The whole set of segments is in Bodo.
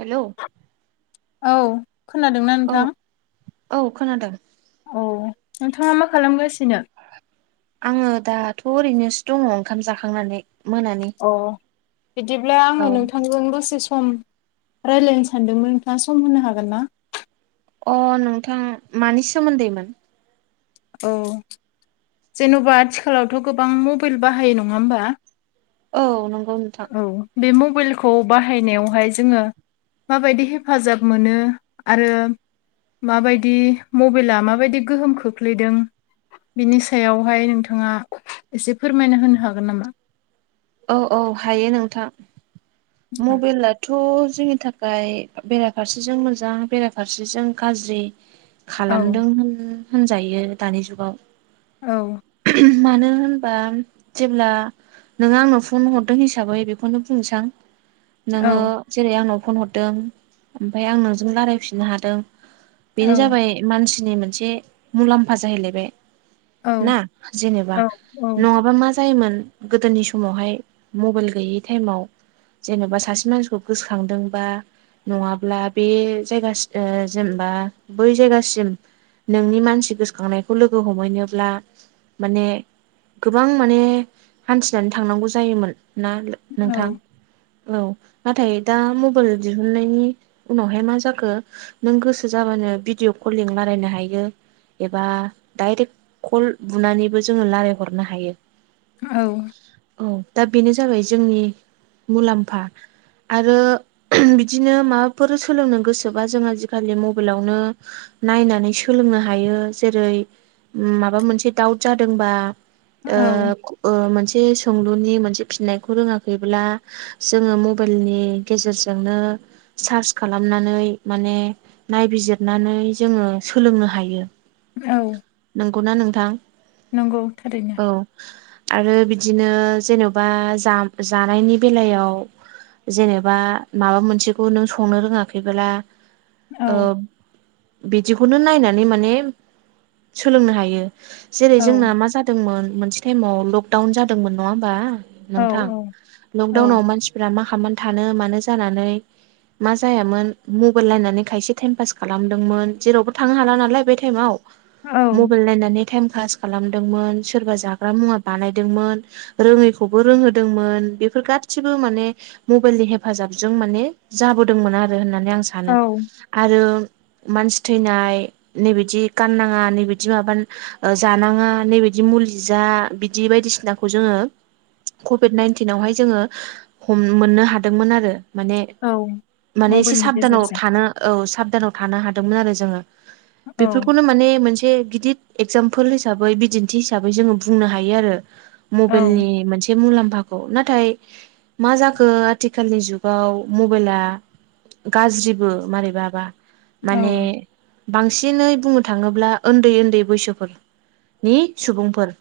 हेलौ औ खोनादोंना औ नोंथां? औ खोनादों औ नोंथाङा मा खालामगासिनो? आङो दाथ' ओरैनोसो दङ ओंखाम जाखांनानै मोनानि। अ बिदिब्ला औ आङो नोंथांजों दसे सम रायलायनो सानदोंमोन नोंथाङा सम होनो हागोन ना? अ नोंथां मानि सोमोन्दैमोन? औ जेनबा आथिखालावथ गोबां मबेल बाहायो नङा होमबा औ नंगौ नोंथां औ बे मबेलखौ बाहायनायावहाय जोङो माबायदि हेफाजाब मोनो आरो माबायदि मबेला माबायदि गोहोम खोख्लैदों बिनि स सायावहाय नोंथाङा एसे फोरमायनो होनो हागोन नामा? औ औ हायो नोंथां मबेलाथ थ जोंनि थाखाय बेराफारसेजों मोजां बेराफारसेजों गाज्रि। औ खालामदों होन-होनजायो दानि जुगाव। औ मानो होनबा जेब्ला नो आंनो फन हरदों हिसाबै बेखौनो बुंनिसां औ नोङो जेरै आंनाव फन हरदों ओमफाय आं नोंजों लायरायफिननो हादों औ बेनो जाबाय मानसिनि मोनसे मुलाम्फा जाहैलायबाय। ना जेनेबा औ औ नङाबा मा जायोमोन गोदोनि स समावहाय मबेल गैयै थाइमाव जेनबा सासे मानसिखौ गोसोखांदों बा नङाब्ला बे जायगा सि ओ जेनेबा बै जायगासिम नोंनि मानसि गोसोखांनायखौ लोगो हमहैनोब्ला माने गोबां माने हान्थिनानै थांनांगौ जायोमोन ना लो औ नोंथां। औ नाथाय दा मबाइल दिहुननायनि उनावहाय मा जाखो नों गोसो जाबानो भिडिअ कलिं लारायनो हायो। एबा डाइरेक्ट कल बुनानैबो जोङो लारायहरनो हायो। औ औ दा बेनो जाबाय जोंनि मुलाम्फा। आरो बिदिनो माबाफोर सोलोंनो गोसोबा जों आजिखालि मबेलावनो नायनानै सोलोंनो हायो जेरै ओ माबा मोनसे दाउट जादोंबा ओ औ ख ओ मोनसे सोंलुनि मोनसे फिनायखौ रोङाखैब्ला जोङो मबेइलनि गेजेरजोंनो सार्च खालामनानै माने नायबिजिरनानै जोङो सोलोंनो हायो। औ नोंगौना नोंथां? नोंगौ थारैनो। औ आरो बिदिनो जेनबा जा-जानायनि बेलायाव जेनेबा माबा मोनसेखौ नों संनो रोङाखैबोला ओ औ बिदिखौनो नायनानै माने सोलोंनो हायो। जेरै औ जोंना मा जादोंमोन मोनसे टाइमाव लकडाउन जादोंमोन नङा होमबा? औ नोंथां औ लकदाउनाव मानसिफोरा मा खालामामनानै थानो मानो जानानै मा जायामोन मबाइल नायनानै खायसे टाइम पास खालामदोंमोन जेरावबो थांनो हाला नालाय बे टाइमाव औ मबेल नायनानै टाइम पास खालामदोंमोन सोरबा जाग्रा मुवा बानायदोंमोन रोङैखौबो रोंहोदोंमोन बेफोर गासिबो माने मबेलनि हेफाजाबजों माने जाबोदोंमोन आरो होननानै आं सानो औ आरो मानसि थैनाय नैबादि गाननाङा नैबदि माबा ओ जानाङा नैबेदि मुलि जा बिदि बायदिसिना खौ जोङो कभिड नाइन्टिनावहाय जोङो हमनो मोननो हादोंमोन आरो माने औ माने एसे मबाइलनि साबधानाव गेजेरजों थानो औ साबधानाव थानो हादोंमोन आरो जोङो औ बेफोरखौनो माने मोनसे से गिदद एगजामपोल हिसाबै बिदिन्थि हिसाबै जोङो बुंनो हायो आरो। मबाइलनि औ मोनसे बसे मुलाम्फाखौ नाथाय मा जाखो आथिखालनि जुगाव मबाइला गाज्रिबो मारैबाबा औ माने बांसिनै बुंनो थाङोब्ला उन्दै उन्दै बैसोफोर नि सुबुंफोर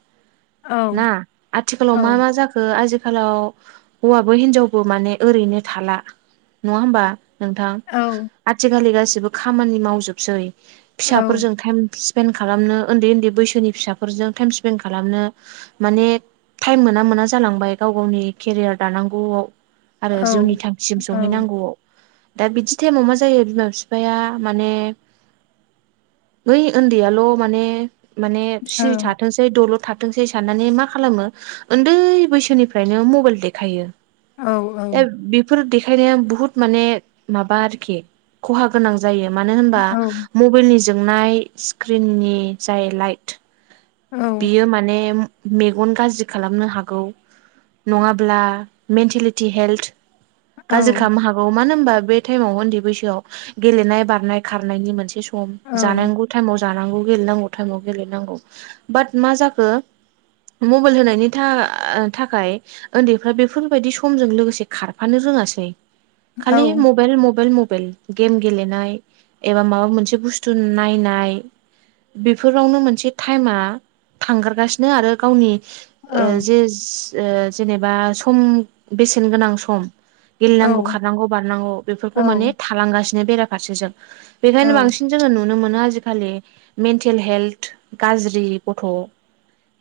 ना औ आथिखालाव मा मा जाखो आजिखालाव हौवाबो हिनजावबो माने ओरैनो थाला। नङा होमबा? नोंथां औ आथिखालि गाैबो खामानि मावजोबसै औ फिसाफोरजों टाइम फिस पेन खालामनो उन्दै उन्दै बैसोनि फिसाफोरजों टाइम स्पेन्दड खालामनो माने टाइम मोना मोना जालांबाय गाव गावनि केरियार दानांगौआव। आरो औ जिउनि थांखिसिम सहैनांगौआव। दा बिदि टाइमाव मा जायो बिमा बिफाया माने बै ओन्दैयाल' माने माने औ सिरि औ थाथोंसै दलर थाथोंसै साननानै मा खालामो? उन्दै बैसोनिफ्रायनो मबाइल देखायो दा बेफ फोर देखायनाया बुहुत माने माबा आरोखि खहा गोनां जायो मानो होनबा? मबाइलनि जोंनाय स्क्रिननि जाय लाइट औ यो माने मेगन गाज्रि खालामनो हागौ। नङाब्ला मेन्टेलिटि हेल्थ गाज्रि खालामनो हागौ मानो होनबा बे थाइमाव उन्दै बैसोआव गेलेनाय बारनाय खारनायनि मोनसे सम जांनांगौ थाइमाव जानांगौ गेलेनांगौ थाइमाव गेलेनांगौ बाट मा जाखो? मबाइल होनायनि था थाखाय उन्दैफ्रा बेफोरबायदि समजों लोगोसे खारफानो रोङासै। खालि मबाइल मबाइल मबाइल। गेम गेलेनाय एबा माबा मोनसे बुस्थु नायनाय। बेफोरावनो मोनसे टाइमा थांगारगासिनो आरो गावनि ओ जे ओ जेनेबा सम बेसेन गोनां सम। गेलेनांगौ खारनांगौ बारनांगौ बेफोरखौ औ माने थालांगासिनो बेराफारसेजों बेखायनो औ बांसिन जोङो नुनो मोनो आजिखालि मेन्टेल हेल्थ गाज्रि गथ'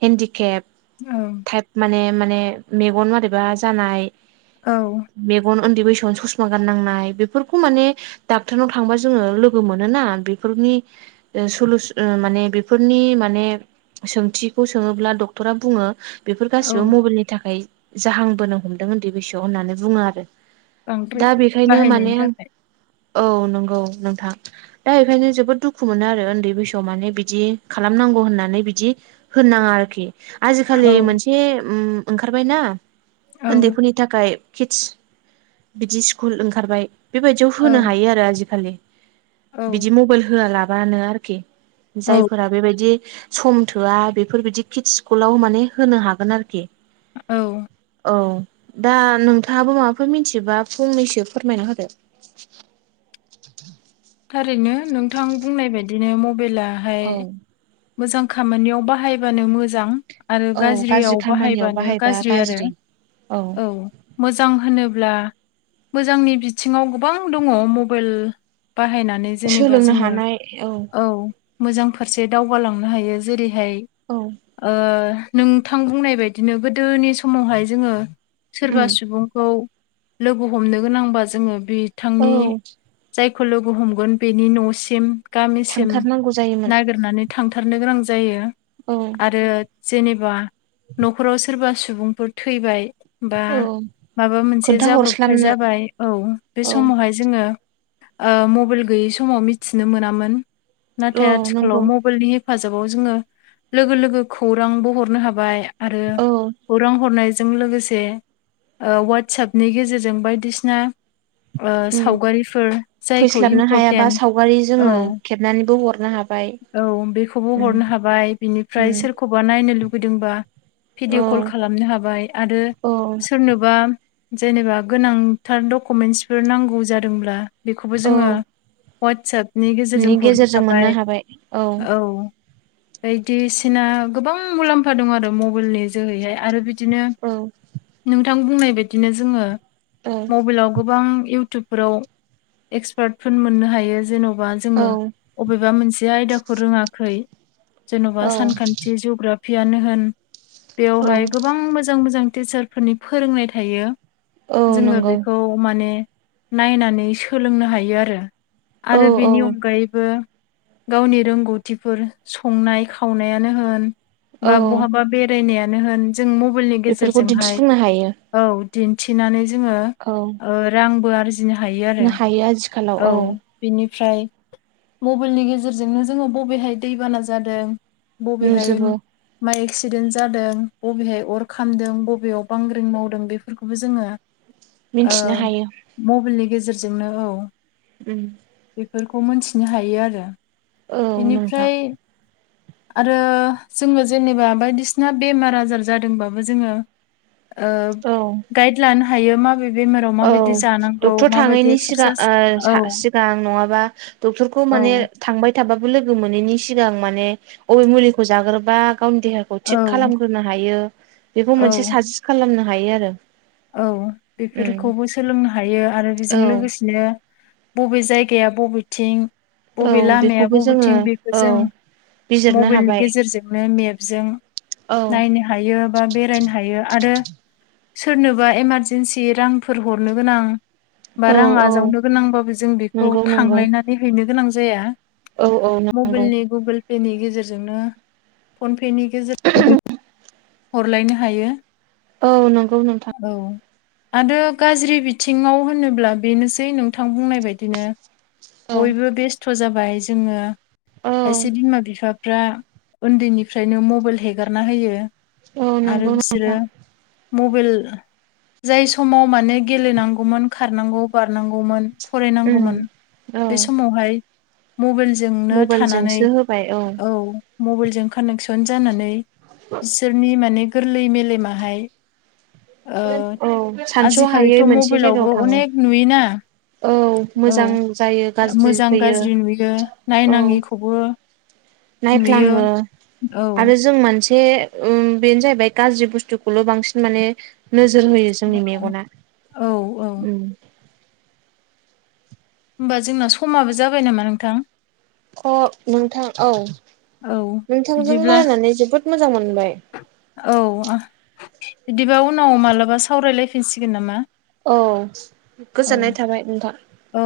हेन्दिकेप औ थाइप माने माने मेगन मोरैबा जानाय। औ मेगन उन्दै बैसोआव ससमा गाननांनाय बेफोरखौ माने डाक्टरनाव थांबा जोङो लोगो मोनोना बेफोरनि ओ सलुस ओ माने बेफोरनि माने सोंथिखौ सोङोब्ला डक्टरा बुङो बेफोर औ गासिबो मबाइलनि थाखाय जाहांबोनो हमदों उन्दै बैसोआव होननानै बुङो आरो। बांद्राय दा बेखायनो बाहायनायनि माने आं थाखाय औ नंगौ नोंथां। दा बेखायनो जोबोद दुखु मोनो आरो उन्दै बैसोआव माने बिदि खालामनांगौ होननानै बि बिदि होनोनाङा आरोखि औ आजिखालि मोनसे उम ओंखारबायना औ उन्दैफोरनि थाखाय कितस बिदि स्कुल ओंखारबाय। बेबायदियाव औ होनो हायो आरो आजिखालि औ बिदि मबाइल होआलाबानो आरोखि। औ जायफोरा बेबायदि सम थोआ बेफोरबायदि कित स्कुलाव माने होनो हागोन आरोखि। औ औ दा नोंथाङाबो माबाफोर मिथियोबा फंनैसो फोरमायना होदो। थारैनो नोंथां बुंनाय बायदिनो मबाइलाहाय औ मोजां खामानियाव बाहायबानो मोजां आरो औ गाज्रि गाज्रियाव खामानियाव बाहायबानो बाहायबा गाज्रि आरो औ मोजां होनोब्ला मोजांनि बिथिङाव गोबां दङ मबाइल बाहायनानै जेनेबा सोलोंनो जोङो हानाय औ मोजां फारसे दावगालांनो हायो जेरैहाय औ। नोंथां बुंनाय बदिनो गोदोनि समावहाय जोङो उम सोरबा सुबुंखौ लोगो हमनो गोनांबा जोङो बे औ। खौ लोगो हमगोन बेनि न'सिम गामिसिम थांथारनांगौ जायोमोन नागिरनानै थांथारनो गोनां जायो औ आरो जेनेबा न'खराव सोरबा सुबुंफोर थैबाय बा औ माबा मोनसे जाब्रबथाय खोन्थाहरस्लाबनो जाबाय औ बे औ समावहाय जोङो मबाइल गैयि समाव मिथिनो मोनामोन औ नाथाय आथिखालाव नंगौ मबाइलनि हेफाजाबाव जोङो लोगो लोगो खौरांबो हरनो हाबाय। आरो औ खौरां हरनायजों लोगोसे वाट्सपनि गेजेरजों बायदिसिना उम सावगारिफोर जायखौ फैस्लाबनो हायाबा इम्परटेन्ट सावगारि जोङो औ खेबनानैबो हरनो हाबाय। औ बेखौबो उम हरनो हाबाय बिनिफ्राय उम सोर एखौबा नायनो लुगैदोंबा औ भिडिअ' कल खालामनो हाबाय आरो औ सोरनोबा जेनेबा गोनांथार डकुमेन्टसफोर नांगौ जादोंब्ला बेखौबो औ जोङो ववाट्सएपनि गेजेरजों हरनो हाबाय औ बायदिसिना गोबां मुलाम्फा दं आरो मबाइलनि जोहैहाय आरो बि बिदिनो औ नोंथां बुंनाय बाददिनो जोङो मबाइलाव गोबां इउटुब बेफोराव एक्सपार्टफोर मोननो हायो जेन'बा जोङो औ अबेबा मोनसे आयदाखौ रोङाखै जेन'बा औ सानखान्थि जग्राफियानो होन औ बेवहाय गोबां मोजां मोजां मोजां टिचारफोरनि फोरोंनाय थायो औ जोङो नंगौ बेखौ माने नायनानै सोलोंनो हायो आरो औ आरो औ बेनि अनगायैबो गावनि रोंगौथिफोर संनाय खावनायानो होन बा औ बहाबा बेरायनायानो होन जों मबाइलनि बेफोरखौ गेजेरजोंहाय दिन्थिफुंनो हायो औ दिन्थिनानै जोङो औ। रांबो आरजिनो हायो आरो आजखाल औ बेनिफ्राय मबाइलनि गेजेरजोंनो जोङो बबेहाय दैबाना जादों बबेहाय नुजोबो माइ एक्सिडेन्ट जादों बबेहाय अर खामदों बबेयाव बांग्रिं मावदों बेफोरखौबो जोङो मिन्थिनो हायो मबाइलनि गेजेरजोंनो औ उम बेफोरखौ मोनथिनो हायो आरो औ नोंथां बेनिफ्राय आरो जोङो जेनेबा बायदिसिना बेमार आजार जादोंबाबो जोङो औ गाइड लानो हायो माबे बेमाराव औ माबायदि जानांगौ डक्टर थाङैनि माबायदि एक्सारसाइस औ सिगां सिगां नङाबा डक्टरखौ माने औ थांबाय थाबाबो लोगो मोनैनि सिगां माने अबे मुलिखौ जाग्रोबा गावनि देहाखौ खौ थिग औ खालामग्रोनो हायो बेखौ औ मोनसे साजेस् खालामनो हायो आरो। औ उम बेफोरखौबो सोलोंनो हायो आरो बेजों औ लोगोसेनो बबे जायगाया बबेथिं बबे औ लामाया बेखौबो जोङो बबेथिं बेखौ औ जों बिजिरनो मबाइलनि हाबाय गेजेरजोंनो मेपजों औ नायनो हायो बा बेरायनो हायो आरो सोरनोबा इमारजेन्सि रांफोर हरनो गोनां बा औ रां औ आजावनो गोनांबाबो जों बेखौ नंगौ नंगौ थांलायनानै हैनो गोनां जाया औ औ नों मबाइलनि गुगोल पेनि गेजेरजोंनो फन पेनि गेजेरजों बे हरलायनो हायो औ नंगौ नोंथां। औ आरो गाज्रि बिथिङाव होनोब्ला बेनोसै नोंथां बुंनाय बायदिनो औ बयबो बेस्थ' जाबाय जोङो औ खायसे बिमा बिफाफ्रा उन्दैनिफ्रायनो मबाइल हेगारना होयो औ आरो नंगौ बिसोरो नोंथां। मबाइल जाय समाव माने गेलेनांगौमोन खारनांगौ बारनांगौमोन उम फरायनांगौमोन औ बे समावहाय मबाइलजोंनो थानानै मबाइलजोंसो होबाय औ मबाइलजों कानेकसन जानानै बिसोरनि माने गोरलै मेलेमाहाय ओ औ सानस' हायै आजिखालिथ' मोनसे जायगायाव मबाइलावबो थाङो अनेक नुयोना औ औ मोजां जायो गाज्रि फैयो औ खौबो नायफ्लाङो औ आरो जों मोनसे उम बेनो जाहैबाय गाज्रि बुस्थुखौल' बांसिन माने नोजोर होयो जोंनि औ मेगना औ औ उम होमबा जोंना समाबो जाबाय नामा नोंथां? थ' नोंथां औ औ नोंथांजों बिदिब्ला रायलनानै जोबोद मोजां मोनबाय औ बिदिबा उनाव मालाबा सावरायलायफिनसिगोन नामा? औ औ गोजोननाय थाबाय नोंथां। औ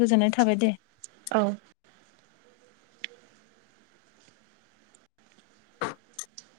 गोजोननाय थाबाय दे। औ